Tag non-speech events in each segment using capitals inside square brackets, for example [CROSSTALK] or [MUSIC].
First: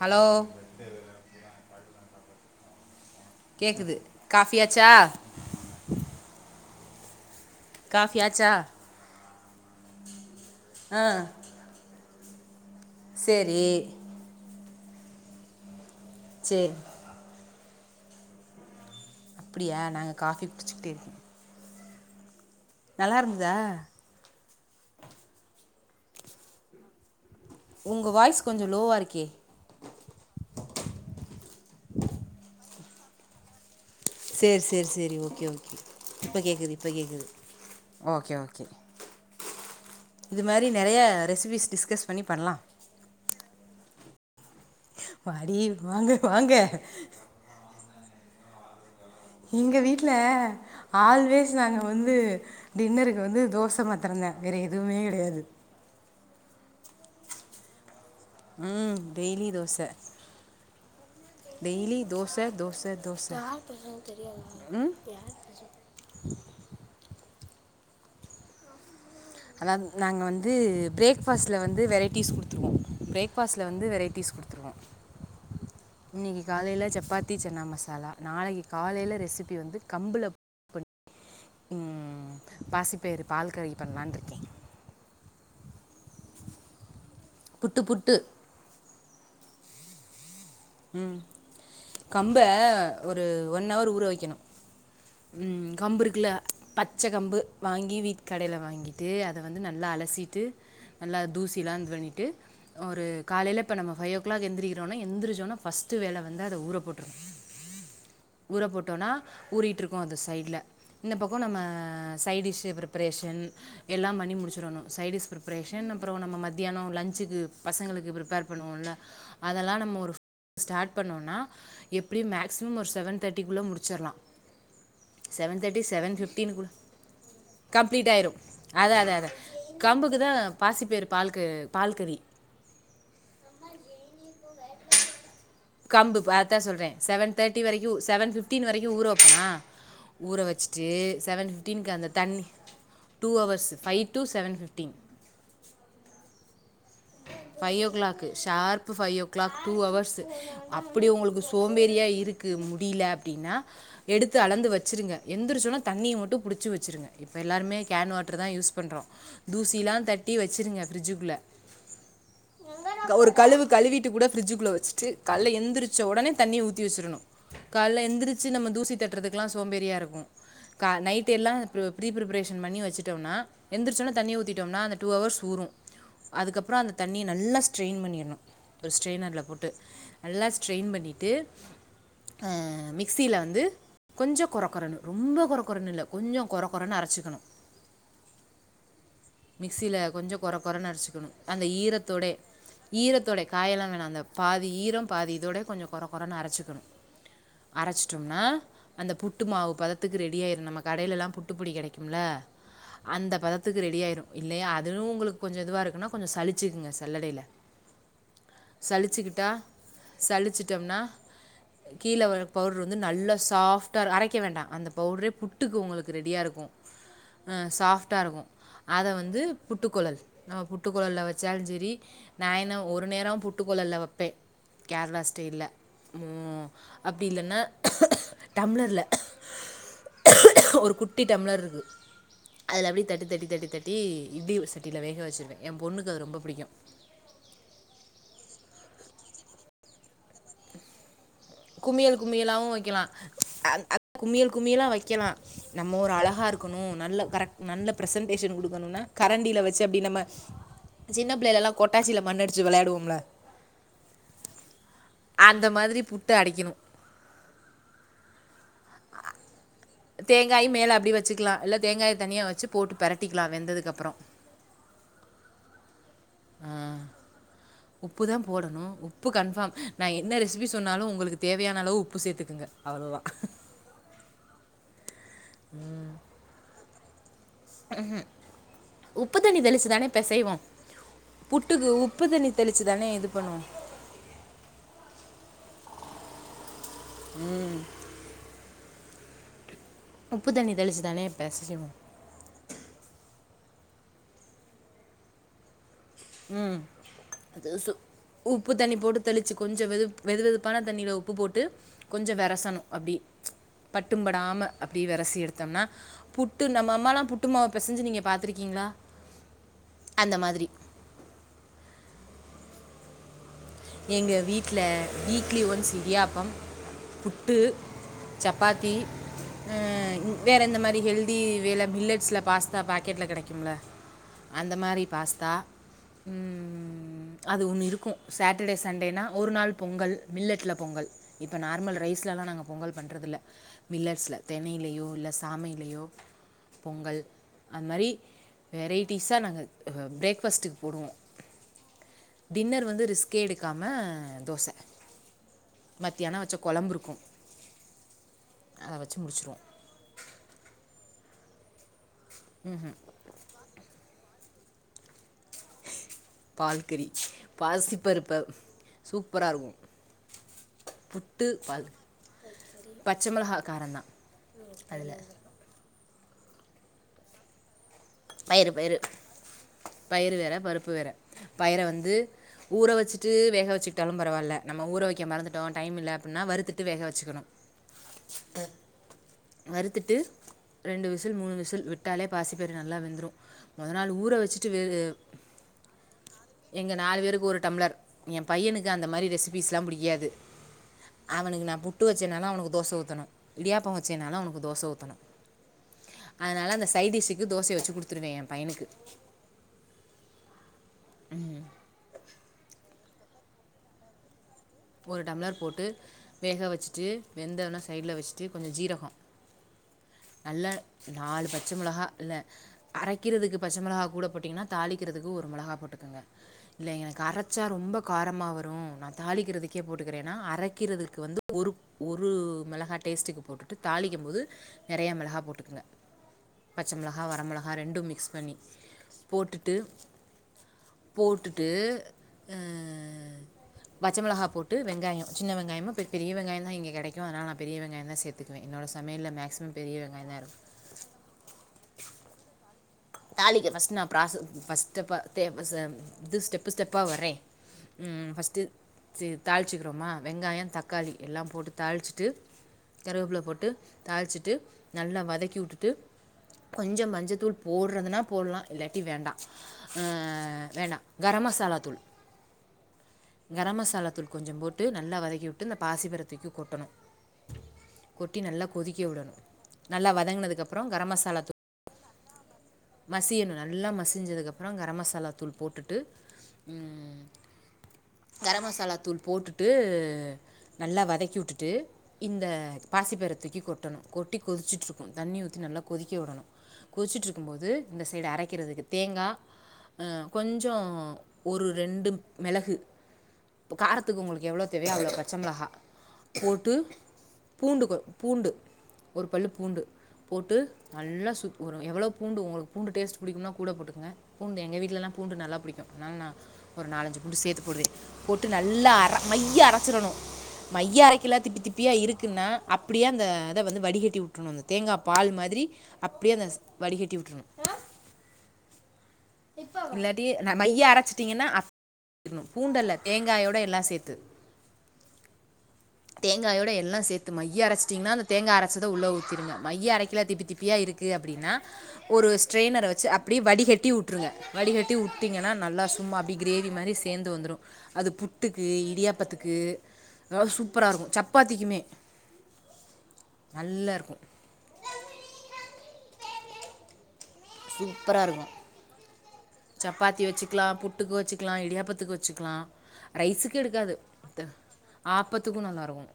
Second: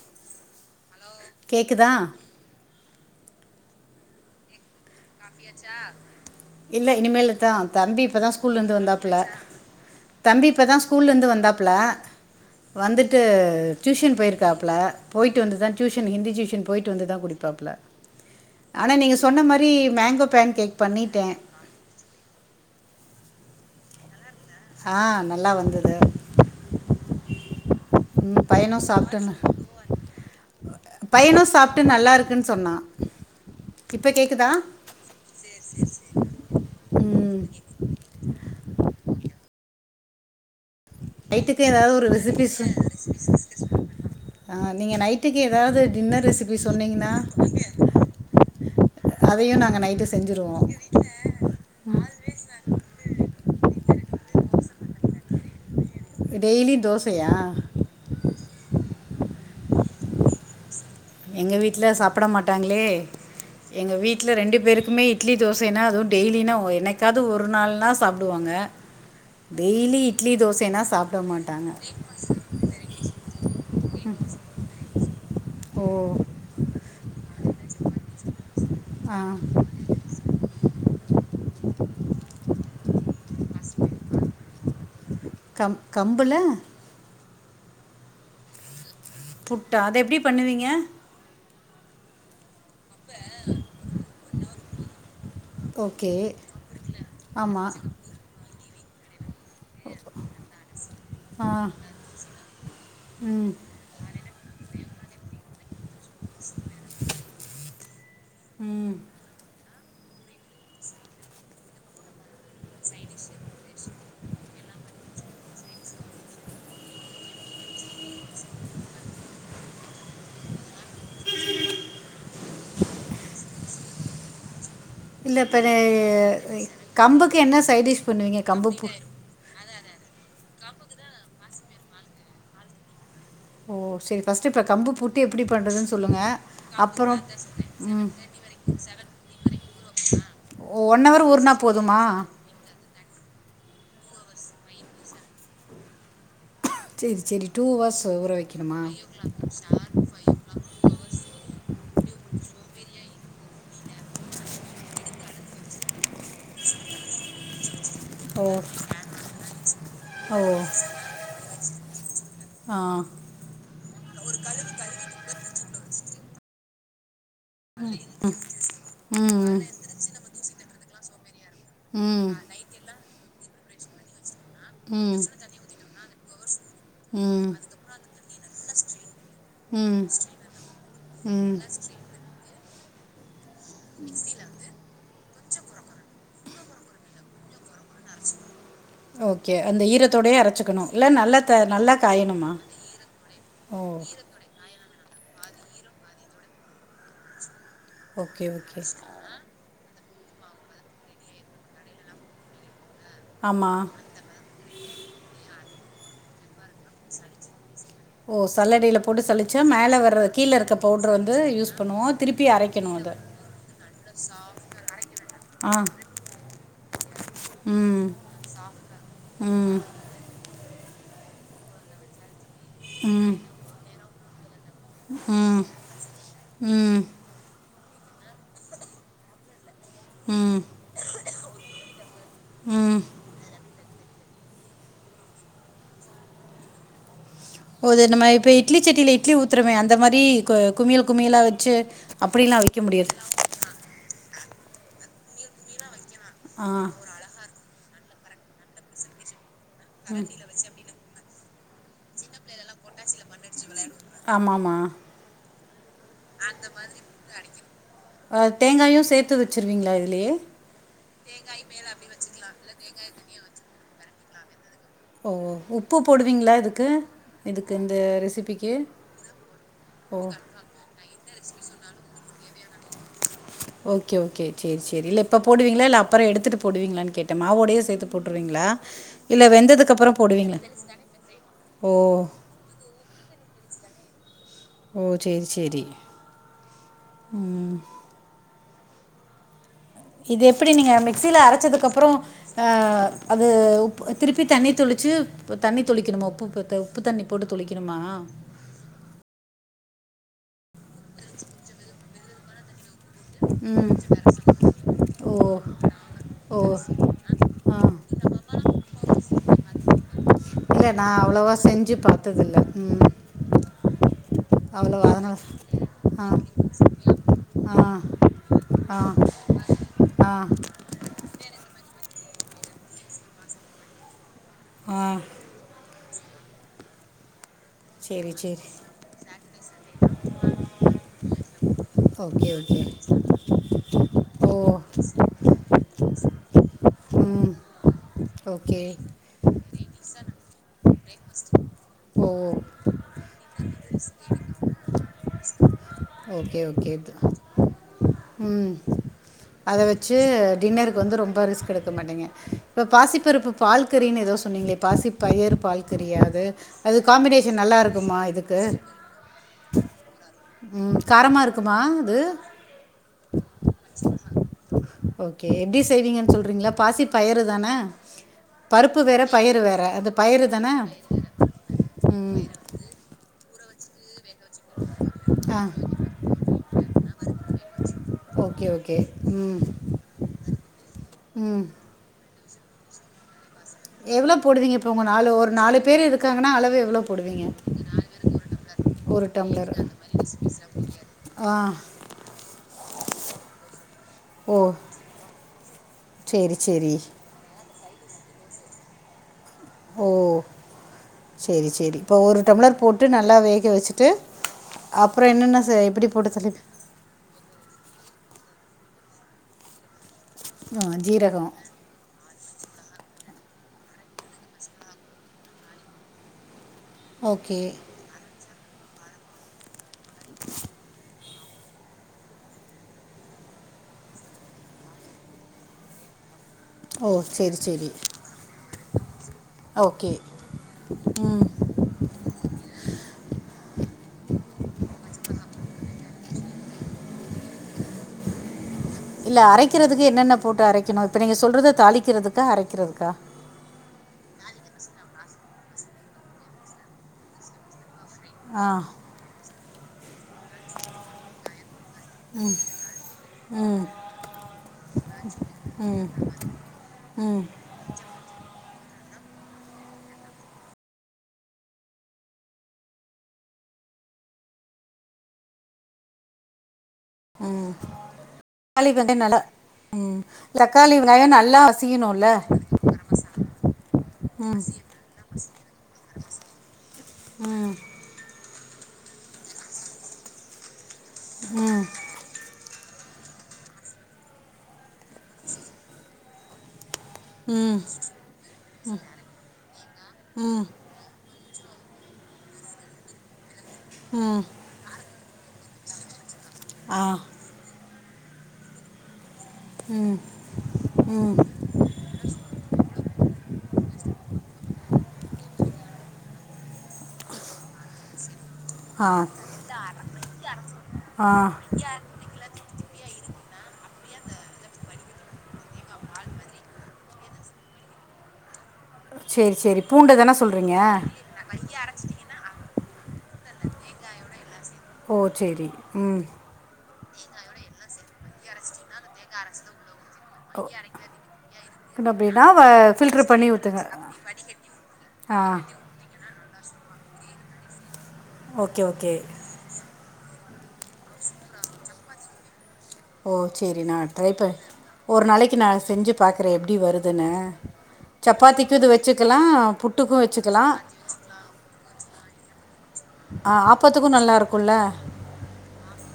Hello கேக்குதா கேக்குது காபியாச்சா காபியாச்சா இல்ல இனிமேலு தா தம்பி காஃபி இப்பதான் ஆச்சா ஸ்கூல்ல இந்து வந்தாப்புல தம்பி இப்பதான் ஆ ஸ்கூல்ல இந்து வந்தாப்புல வந்துட்டு சரி டியூஷன் போயிருக்காப்புல போயிட்டு வந்துதான் டியூஷன் ஹிந்தி டியூஷன் சரி போய்ட்டு வந்து தான் குடி பாப்ல ஆனா நீங்க சொன்ன மாரி அப்படியா மேங் நாங்கள் ங்கோ காஃபி பேன் கேக் குடிச்சிக்கிட்டே இருக்கோம் பண்ணிட்டே நல்லா இருந்ததா ஆ நல்லா வந்தது உங்கள் உம் வாய்ஸ் கொஞ்சம் பையனும் லோவாக இருக்கே சாப்டேனு பையனும் சாப்ட்டு நல்லா இருக்குன்னு சொன்னா சேரி சேரி சேரி ஓகே ஓகே இப்ப கேக்குது இப்ப கேக்குது ம் ஓகே ஓகே. இது மாரி நைட்டுக்கு ஏதாவது ஒரு ரெசிபி சொ ஆ நீங்க நைட்டுக்கு வாடி எதாது வாங்க டின்னர் வாங்க ரெசிபி சொன்னீங்கன்னா அதையும் எங்க நாங்கள் நைட்டு வீட்ல செஞ்சுருவோம் ஆல்வேஸ் நாங்க வந்து டின்னருக்கு வந்து தோ ச மாத்தரந்தே வேற எதுவுமே கெடையாது. டெய்லி தோசையா? ம் டெய்லி தோச. எங்க வீட்ல சாப்பட மாட்டாங்களே. தோசை தோசை எங்க வீட்ல ரெண்டு பேருக்குமே இட்லி தோசைனா அதுவு டெய்லினா என்னைக்காது ஒ ரு நாள்னா சாப்டுவாங்க. அதனால் நாங்க வந்து பிரேக்ஃபாஸ்ட்ல மாட்டாங்க வந்து வெரைட்டிஸ் குடுத்துருவோ. பிரேக்ஃபாஸ்ட்ல வந்து வெரைட்டிஸ் குடுத்துருவோ. ஓ இன்னக்கி காலைல சப்பாத் தி சன்னா மசாலா நாளைக்கி காலைல ஆ ரெசிபி வந்து கம்புல ம் பாசிப்பயிறு பால் கறி பண்லானு இருக்கே. கம் கம்புல புட்டு புட்டு புட்டா அது எப்டி ம் கம்ப ஒரு ஒன் அவர் ஊற வைக்கணு. ம் கம்பு ஓகே இருக்குல பச்ச கம்பு ஆமாம் வாங்கி வீட் கடையில வாங்கி ட்டு அ த வந்து நல்லா அலசிட்டு நல்லா ஆ தூசிலா இது பண்ணிட்டு ஒரு ம் காலைல இப்ப நம்ம ஃபைவ் ஓ கிளாக் எந்திரிக்கிறோன்னா எந்திரிச்ச ஒட்னே ஃபர்ஸ் ட்டு வேல வந்து அத ஊற போட்றனு. ஊற ம் போட்டோனா ஊறிட்டு இரு க்கும் அது சைட்ல இந்த பக்கோ நம்ம சைட் டிஷ்ஷு ப்ரிப்ரேஷன் எல்லா பண்ணி முடிச்சுறனு. சைட் டிஷ் ப்ரிப்ரேஷன் அப்புறோ நம்ம மத்தியானோ லஞ்சுக்கு பசங்களுக்கு ப்ரிப்பேர் பண்ணுவோம்ல அதெல்லா நம்ம ஒரு ஸ்டார்ட் பண்ணோன்னா எப்படியு மேக்சிமம் ஒரு செவன் தேர்ட்டிக்குள்ள முடிச்சிரலா. இல்ல இப்ப இது அ கம்புக்கு என்ன சைட் டிஷ் பண்ணுவீங்க கம்பு பு கம்பு க்குதா பாசிப்பயிறு பால்கு பால் கறி ஓ செரி ஃபர்ஸ்ட்டு இப்ப கம்பு புட்டு எ கம்பு இப்ப அதத்தே சொல்றே செவன் தேர்ட்டி வரைக்கு ம் செவன் ஃபிஃப்டீன் வரைக்கு ஊற வைப்பனா ஊற வச்சுட்டு ஒன் ஹவர் செவன் ஊறினா ஃபிப்டீனுக்கு போதுமா அந்த தண்ணி two hours five two seven fifteen சரி சரி two five o hours clock ஊற வைக்கணுமா sharp five o'clock two hours அப்பிடி உங்களுக்கு சோம்பேறியா இரு க்கு முடியல அப்டின்னா எடுத்து அளந்து வச்சிருங்க. எந்திரிச்ச உடனே தண்ணிய மட்டு புடிச்சு வச்சிருங்க. இப்ப எல்லாருமே கேன் வாட்டரு ஓ தா யூஸ் பண்றோ தூசிலா தட்டி ஓ வச்சுருங்க ப்ரிட்ஜுக்குள்ள ஆ ஒரு கழுவு கழுவிட்டு கூட ஃப்ரிட்ஜுகுள்ள வச்ட்டு கால்ல எந்திரிச்ச உடனே தண்ணி ஊத்தி வெச்ரனு கால்ல எந்திரிச்சி நம்ம தூசி தட்டுறதுக்குலா ம் சோம்பேறியா இருக்கு கா நைட் ட்டு எல்லா ப்ரோ ப்ரீ ம் பிரிப்ரேஷன் பண்ணி வச்சுட்டோனா எந்திரிசோனே தண்ணி ஊத்தி டோம்னா அந்த டூ ம் அவர்ஸ் ஊரு அதுக்கப்ரோ அந்த தண்ணிய ம் நல்லா ஸ்ட்ரெயின் பன்னிர்னு ஒரு ஸ்ட்ரெயினர்ல போட்டு ம் நல்லா ஸ்ட்ரெயின் பண்ணிட்டு ம் ஆ மிக்சில வந்து கொஞ்சோ கொரக்கொறன்னு ரொம்ப கொரக்கொறன்னு இல்ல கொஞ்சோ கொரக்கொறன்னு அரச்சுக்கணு ஓகே அந்த ஈரத்தோடயே அரச்சுக்கணு இல்ல குனு அந்த ஈரத்தோடே ஈரத்தோடே ஓ காயலா வேனா அந்த பாதி ஈரம் பாதி இதோட கொஞ்சோ கொர கொறன் அரச்சிக்கணு அரச்டோம்னா ஓகே ஓகே அந்த புட்டு மாவு பதத் புட்டுக்கு ரெடி ஆயிரு நம்ம கடையிலலா புட்டுப்பொடி கெடைக்கும்ல அந்த ஆமாம் பதத்துக்கு ரெடி ஆயிரும் இல்லயா அதுவும் உங்ளுக்கு கொஞ்சோ இதுவா இருக் கொஞ்சோ சளிச்சுக்குங்க சல்லடையில ஓ சல்லடையில் போட்டு சளிச்சுகிட்டா சலிச்சா மேலே வர்ற கீழே இருக்க சளிச்சிட்டோம்னா பவுட்ரு வந்து யூஸ் பண்ணுவோம் கீல வர திருப்பி பவுடர் அரைக்கணும் வந்து அதை நல்ல சாஃப்டா அரைக்க வேண்டா அந்த பவுட்ரே ஆ புட்டுக்கு உங்ளுக்கு ரெடியா இருக்கு அ ம் சாஃப்டா இருக்கு அத வந்து ம் புட்டுகொழல் அ புட் தட்டுக்கொழல்ல வைச்சாலு செரி நா என்ன ஒரு நேரோ ம் புட்டுக்கொழல்ல வெப் ப்பே கேர்ளா ம் ஸ்டைல்ல ம் அப்டி இல்லன்னா டம்ளர்ல ம் ஒரு குட்டி டம்ளர் இருக்கு அதுல ம் அப்டி தட்டி தட்டி தட்டி தட்டி ட்டி இடிவு சட்டில வேக வச்சிருவே என் பொண்ணுக்கு அது ரொம்ப பிடிக்கு போது நம்ம இப்ப இட்லி செட்டில இட்லி ஊத்றமே அந்த மாரி கோ குமியல் குமில்லா வச்சு குமியல் அப்டிலா குமியலாவு அவிக்க வைக்கலாம் முடியாது அந் அ குமியல் குமியலா வைக்கலா நம் மோர் அழகா ஆ இருக்கணு நல்ல கரெக்ட் நல்ல ப்ரசன்டேஷன் குடுக்கணுனா கரண்டில வச் சுஅப்டின் நம்ம சின்னப் புள்ளைலெல்லா கொட்டாசில மன்னடிச்சு வெளையாடுவோம்ல ஆமாமா அந்த மாதிரிப் அந்த மாதிரி புட்டு அடைக்கணு ஆ தேங்காயு சேத்து வெச் தேங்காய் மேல அப்டி வெச்சுக்கலா இல்ல தேங்காய தனியா வெச்சுப் போட்டு பெரட்டிக்கலா வெந்ததுக்கப்புறோ ஓ உப் ஆ இந்த உப்புதா ரெசிபிக்கு போடணு உப்பு கன்பார்ம் நா ஓ என்ன ரெசிபி சொன்னாலு உங்குளுக்கு தேவையான அளவு உப்பு சேர்த்துக்குங்க அவ்ளோவா ஓகே ஓகே சேரி சேரி இல்லப் இப்ப போடுவீங்களா இல்ல அப்பற எடுத்துட்டு போடுவீங்களா நீங் ட்ட மாவோடயே சேர்த்து போட்டுருவீங்களா உப்பு இல்ல தண்ணி தெளிச்சு வெந்ததுக்கு தானே அப்பறம் பெசைவோ போடுவீங்களா புட்டுக்கு ஓ உப்பு தண்ணி தெளிச்சு தானே இது பண்ணுவோ ஓ சேரி சேரி ம் இது உப்பு எப்டி தண்ணி நீங்க தெளித்து தானே மிக்சில பிசைவோம் அரச்சதுக்கப்புறோ அ அது உப் திருப்பி தண்ணி தொளுச்சு தண்ணி தொளிக்கணுமா உப்பு ம் உப்பு தண்ணி போட்டு தொளிக்கணுமா கொஞ்ச வெது வெது வெதுப்பான தண்ணியில உப்பு போட்டு கொஞ்ச வெரசணு அப்டி ம் பட்டும்படாம அப்டியே ஓ வெரசி எடுத்தோம்னா ஓ புட்டு நம்ம அம்மாலா புட்டுமாவ ஆ பெசைஞ்சு நீங்க பாத்து இருக் கீங்ளா அந்த மாதிரி நா அவ்வளோவா செஞ்சு பாத்ததில்ல ம்ம் எங்க வீட்ல வீக்லி ஒன்ஸ் ஆ இடியாப்பம் புட்டு ஆ சப்பாத்தி ஆ அ ஆ வேறு எந்த மாரி ஹெல்தி வேல மில்லெட்ஸ்ல பாஸ்தா பேக்கெட்ல கெடைக்கும்ல அந்த மாரி ஆ பாஸ்தா ம், அது ஒன்னு இருக்கு சரி சரி சேட்டர்டே சண்டேனா ஒரு நாள் பொங்கல் மில்லெட்ல பொங்கல் இப்போ நார்மல் ரைஸ்ல்லா ஓகே நாங்க ஓகே பொங்கல் பண்றதில்ல மில்லெட்ஸ்ல ஓ தென்னையிலையோ இல்ல சாமையிலையோ பொங்கல் ம் அந் மாரி ஓகே வெரைட்டிஸா நாங்க பிரேக்பாஸ்ட்டுக்கு போடுவோ ஓ டின்னர் வந்து ரிஸ்க் எடுக்காம தோச ஓகே ஓகே இருக்கும் ம் அதை வச்சு முடிச்சிருவோம் அத வச்சு டின்னருக்கு வந்து ரொம் ப ரி்ஸ்க் எடுக்க மாட்டேங்க ம் இப்ப பாசிப்பருப்பு பால்கறின்னு ஏதோ சொன்னீங்ளே பாசிப் பயிர் பால் கறியாது அது பால்கறி காம்பினேஷன் நல்லா இருக்குமா பாசிப்பருப்பை இதுக்கு சூப்பராக இருக்கும் ம் காரமா புட்டு இருக்குமா பால் அது பச்சை மிளகா காரம்தான் அதில் ஓகே எப்டிஸ் சேவிங்கன் சொல்ரீங்களே பாசி பயரு தானே பயறு-பயிறு பருப்பு வேற பயிறு வேற அது பயிறு வேற தானே பருப்பு வேற பயிற வந்து ம் ஊற வச்சுட்டு வேக வச்சு பரவாயில்ல நம்ம ஊற வைக்க ஆ மறந்துட்டோ டைம் இல்ல அப்டின்னா வறுத்துட்டு வேக வச்சுக்கணு ஓகே ஓகே ம் வருத்துட்டு ரெண்டு விசில் மூணு ம் விசில் விட்டாலே பாசி பயிறு நல்லா வெந் ந்த்ரு முதல் நாள் ஊற எவ்வளோ வச்சுட்டு போடுவீங்க இப்போ வேகு உங்கள் நாலு ஒரு நாலு பேர் இருக்காங்கன்னா அளவு எங்க எவ்வளோ நாலு பேருக்கு போடுவீங்க ஒரு டம்ளர் என் பையனுக்கு அந்த ஒரு மாரி டம்ளர் ரெசிபீஸ்லாம் பிடிக்காது ஆ அவனுக்கு நா புட்டு வச்சேனாலும் அவனுக்கு தோச ணும் இடியாப்பொ சின்னால ஓ அவனுக்கு தோச ஊத்தணு சரி அதனால அந்த சரி சைடிஸ்க்கு தோசய வச்சு த்துருவேன் எ பையனுக்கு ஓ சேரி சேரி இப்ப ஒரு டம்ளர் போட் ட்டு நல்லா வேக வச்சுட்டு ஒரு அப்புறம் டம்ளர் என்னென்ன செ- போட்டு எப்படி தள்ளி வேக வச்சுட்டு வெந்தொன சைட்ல வச்சுட்டு கொஞ்ச ஜீரக நல்ல ஆ நாலு ஜீரகம் பச்ச மொளகா இல்ல அரக்கிறதுக்கு பச்ச மிளகா கூட போட்டீங்கன்னா தாளிக்கிறதுக்கு ஒரு மிளகா போட்டுக்கங்க இல்ல எனக்கு ஓகே அரச்சா ரொம்ப காரமா வரு ம் நான் தாளிக்கிறதுக் க்கே போட்டுக்கிறேன்னா அரைக்கிறதுக்கு வந்து ஒரு ஒரு மிளகா டேஸ்ட்டுக்கு போட்டுட்டு தாளிக்கும் போது நிறையா மிளகாய் போட்டுக்குங்க பச்ச ஓ மிளகா சரி வரமிளகா சரி ரெண்டும் மிக்ஸ் பண்ணி போட்டுட்டு ஓகே போட்டுட்டு பச்சமிளகா போட் வெங்காயம் சின்ன வெங்காயமும் பெரிய வெங்காயம் இங்க கெடைக்கு அதனால நா பெரியவெங்காயந்த சேத்துக்குவே இல்ல அரக்கிறதுக்கு என்னென்ன போட்டு அரக்கணு இப்ப நீங்க சொல்றது தாளிக்கிறதுக்கா அரக்கறததுக் தாலிக்க ஃபஸ்ட் நா ப்ராசஸ் ஃபஸ்ட்டுப்ப தேப்பச து ஸ்டெப்பு ஸ்டெப்பா வரே ம் ஃபஸ்டு ஆ து தாள்ச்சிக்றோமா வெங்காய தக்காளி எல்லா போட்டு தாள்ச்ட்டு கருவப்ல போட்டு தாள்ச்சிட்டு நல்லா வதக்கி வுட்டுட்டு கொஞ்சோ மஞ்சத்தூள்ப் போட்றதுனா போட்லா இல் இல்லாட்டி வேண்டா அ வேண்டா கர மசாலா தூள் கர மசாலாத்தூள் கொஞ்சோ போட்டு நல்லா வதக்கிவுட்டு இந்த பாசிப்பர தூக்கி கொட்டணு உம் விடணும் [UNINTELLIGIBLE] நல்லா உம் தக்காளி வெங்காயோ நல்லா மசியனுல மசியனு நல்லா மசிஞ்சதுக்கு அப்ரோ கர மசாலா தூள் போட்டுட்டு ம் கரம் மஸ் மசாலாதூள் போட்டுட்டு நல்லா வதக்கி வுட்டுட்டு இந்த பாசிப்பயர தூக்கி கொட்டணு கொட்டி கொதிச்சிட்டு்ருக்கு தண்ணி ஊத்தி நல்லா கொதிக்கவுடணு கொதிச்சிட்ருக்குபோது ம் இந்த சைடு அரைக்கிறதுக்கு தேங்கா அ ம் கொஞ்சோ ஒரு ரெண்டு மெளகு இப்ப காரத்துக்கு ம் உங்ளுக்கு எவ்ளோ தேவயோ அவ்ளோ ப பச்சமிளகா போட்டு ஆ பூண்டு கொ பூண்டு ஒர் பள்ளுபூண்டு ம் போட்டு நல்லா ம் சுத் எவ்ளோ பூண்டு உங்ளுக்கு பூண்டு டேஸ்ட் புடிக்குனா கூட போட்டுக்குங்க பூண்டு எங்க வீட்லல்லா பூண்டு நல்லா புடிக்கும் அனால் நா ஒரு நாலஞ்சு பூண்டு சேத்து போடுவே போட்டு நல்லா ஆ அற மையா அரச்சிரணு மையா அரைக்கல ஆ திப்பி திப்பியா இருக்குன்னா அப்டியே அந்த அத வந்து வடிகட் டி உற்றனு அந்த தேங்கா பால் மாதிரி அப் அப்டியே அந்த ஸ் வடி கட்டி உற்றனு செரி செரி பூண்டு தான சொல்றீங்க அரைச்சிட்டிங்கன்னா அப்படி இருக்கணும் பூண்டல்ல தேங்காயோடு எல்லா சேத்து ஓ சேரி ம் தேங்காயோட எல்லா சேத்து மையா அரச்ட்டீங்கன்னா அந்த தேங்கா அரச்சத உள்ள ஊத்திருங்க மைய அரைக் ல்ல திப்பி ஓ திப்பியா இருக் கு அப்டின்னா ஒரு அப்டின்னா வ ஸ்ட்ரெய்னர வச்சு ஃபில்ட்ரு அப்டி பண்ணி ஊத்துங்க வடிகட்டி உட்ருங்க வடிகட்டி ஆ உட்டீங்கன்னா நல்லா சும்மா அப் கிரேவி மாரி சேந்து வந்துரு அது புட்டுக்கு ஓகே ஓகே இடியாப்பத்துக்கு ஆ சூப்பரா இருக்கு சப்பாத்திக்குமே ஓ செரி நல்லா நா இருக்கும் ட்ரை ப ஒரு நாளைக்கு நா செஞ்சு பாக்கற எப்டி வருதுன்னு சூப்பராக இருக்கும் சப்பாத்திக்கு இது வச்சு சப்பாத்தி வச்சுக்கலா புட்டுக்கு வச்சுக்கலா இடியாப்பத்துக்கு வ ச்சுக்கலா ஆ ரைஸுக்கு எடுக்காது ஆப்பத்துக்கு நல்லா து இருக்குல்ல ஆப்பத்துக்கு நல்லாருக்கு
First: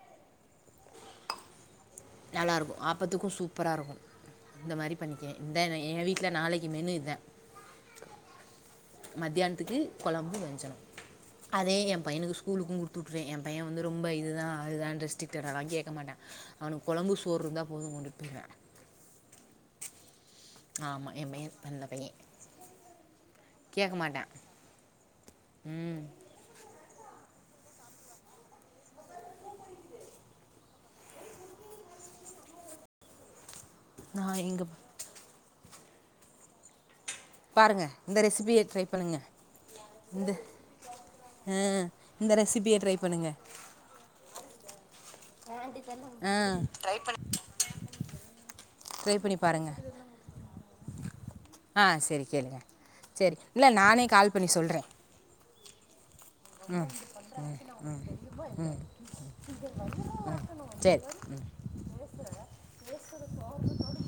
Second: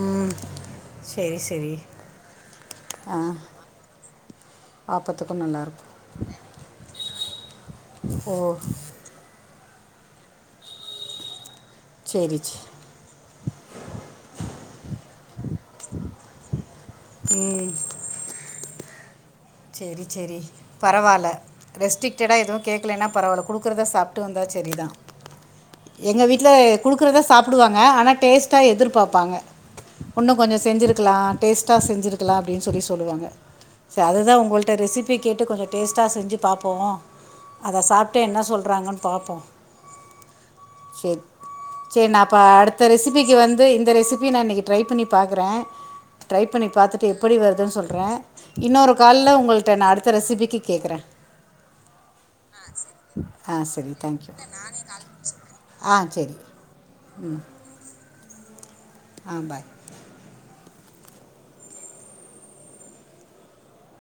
ம் ஷெரி ஷெரி நல்லாருக்கு ஆப்பத்துக்கு சூப்பரா இருக்கு இந்த மாரி பண்ணிக்குவே ஆப்பத்துக்கு நல்லா இந்தா இருக்கு எ வீட்ல நாளைக்கு மெனு இதா ஓ த்துக்கு கொளம்பு வஞ்சனு அதே எ பையனுக்கு சேரி சே ஸ்கூலுக்கு குடுத்துட்ருவே எ பைய வந்து ரொம்ப இதுதா அதுதா ரெஸ்ட்ரிக்டடாலா கேக்க மாட்டா அவனுக் கொளம்பு சோறு இருந்தா போது கொண்டுட்டு போய்ருவா சேரி சேரி ஆமாம் பரவால என் பையன் நல்ல பையன் ரெஸ்ட்ரிக்டடா எதுவு கேக்கலனா பரவால குடுக்குறத கேட்க சாப்ட்டு மாட்டான் வந்தா செரிதா எங்க வீட்ல எத் குடுக்குறத சாப்டுவாங்க ஆனா டேஸ்ட்டா எதிர்பாப்பாங்க உன்னு கொஞ்சொ செஞ்சுருக்கலா டேஸ்ட்டா செஞ்சுருக்கலா அப்டின்னு சொல்லி சொல்லுவாங்க ச அதுதா உங் நான் இங்கே உங்கள்ட்ட ரெசுபி கேட்டு கொஞ்சொ டேஸ்டா செஞ்சு பாப்போ அத பாருங்கள் சாப்ட்டு இந்த என்ன ரெசிபியை ட்ரை சொல்றாங்கன்னு பண்ணுங்கள் பாப்போ இந்த சேரி ஆ, சேரி நா இந்த அப்ப ரெசிபியை அடுத்த ட்ரை ரெசிபிக்கு பண்ணுங்கள் வந்து இந்த ரெசிபி நா இன்னைக்கு ட்ரை பண்ணிப் பாக்குறே ஆ ட்ரை பண்ணிப் பாத்துட்டு எப்படி வருதுன்னு சொல்றே இன்னொரு ட்ரை காள்ல பண்ணி உங் உங்கள்ட்ட பாருங்கள் நா அடுத்த ரெஸிபிக்கிக்கு கேக்கறே ஆ சரி கேளுங்க ஆ சரி ஆ இல்லை சேரி நானே தங்க் கால் யு பண்ணி ஆ சேரி ம் ம் ம் ம் ஆ பாய் சேர்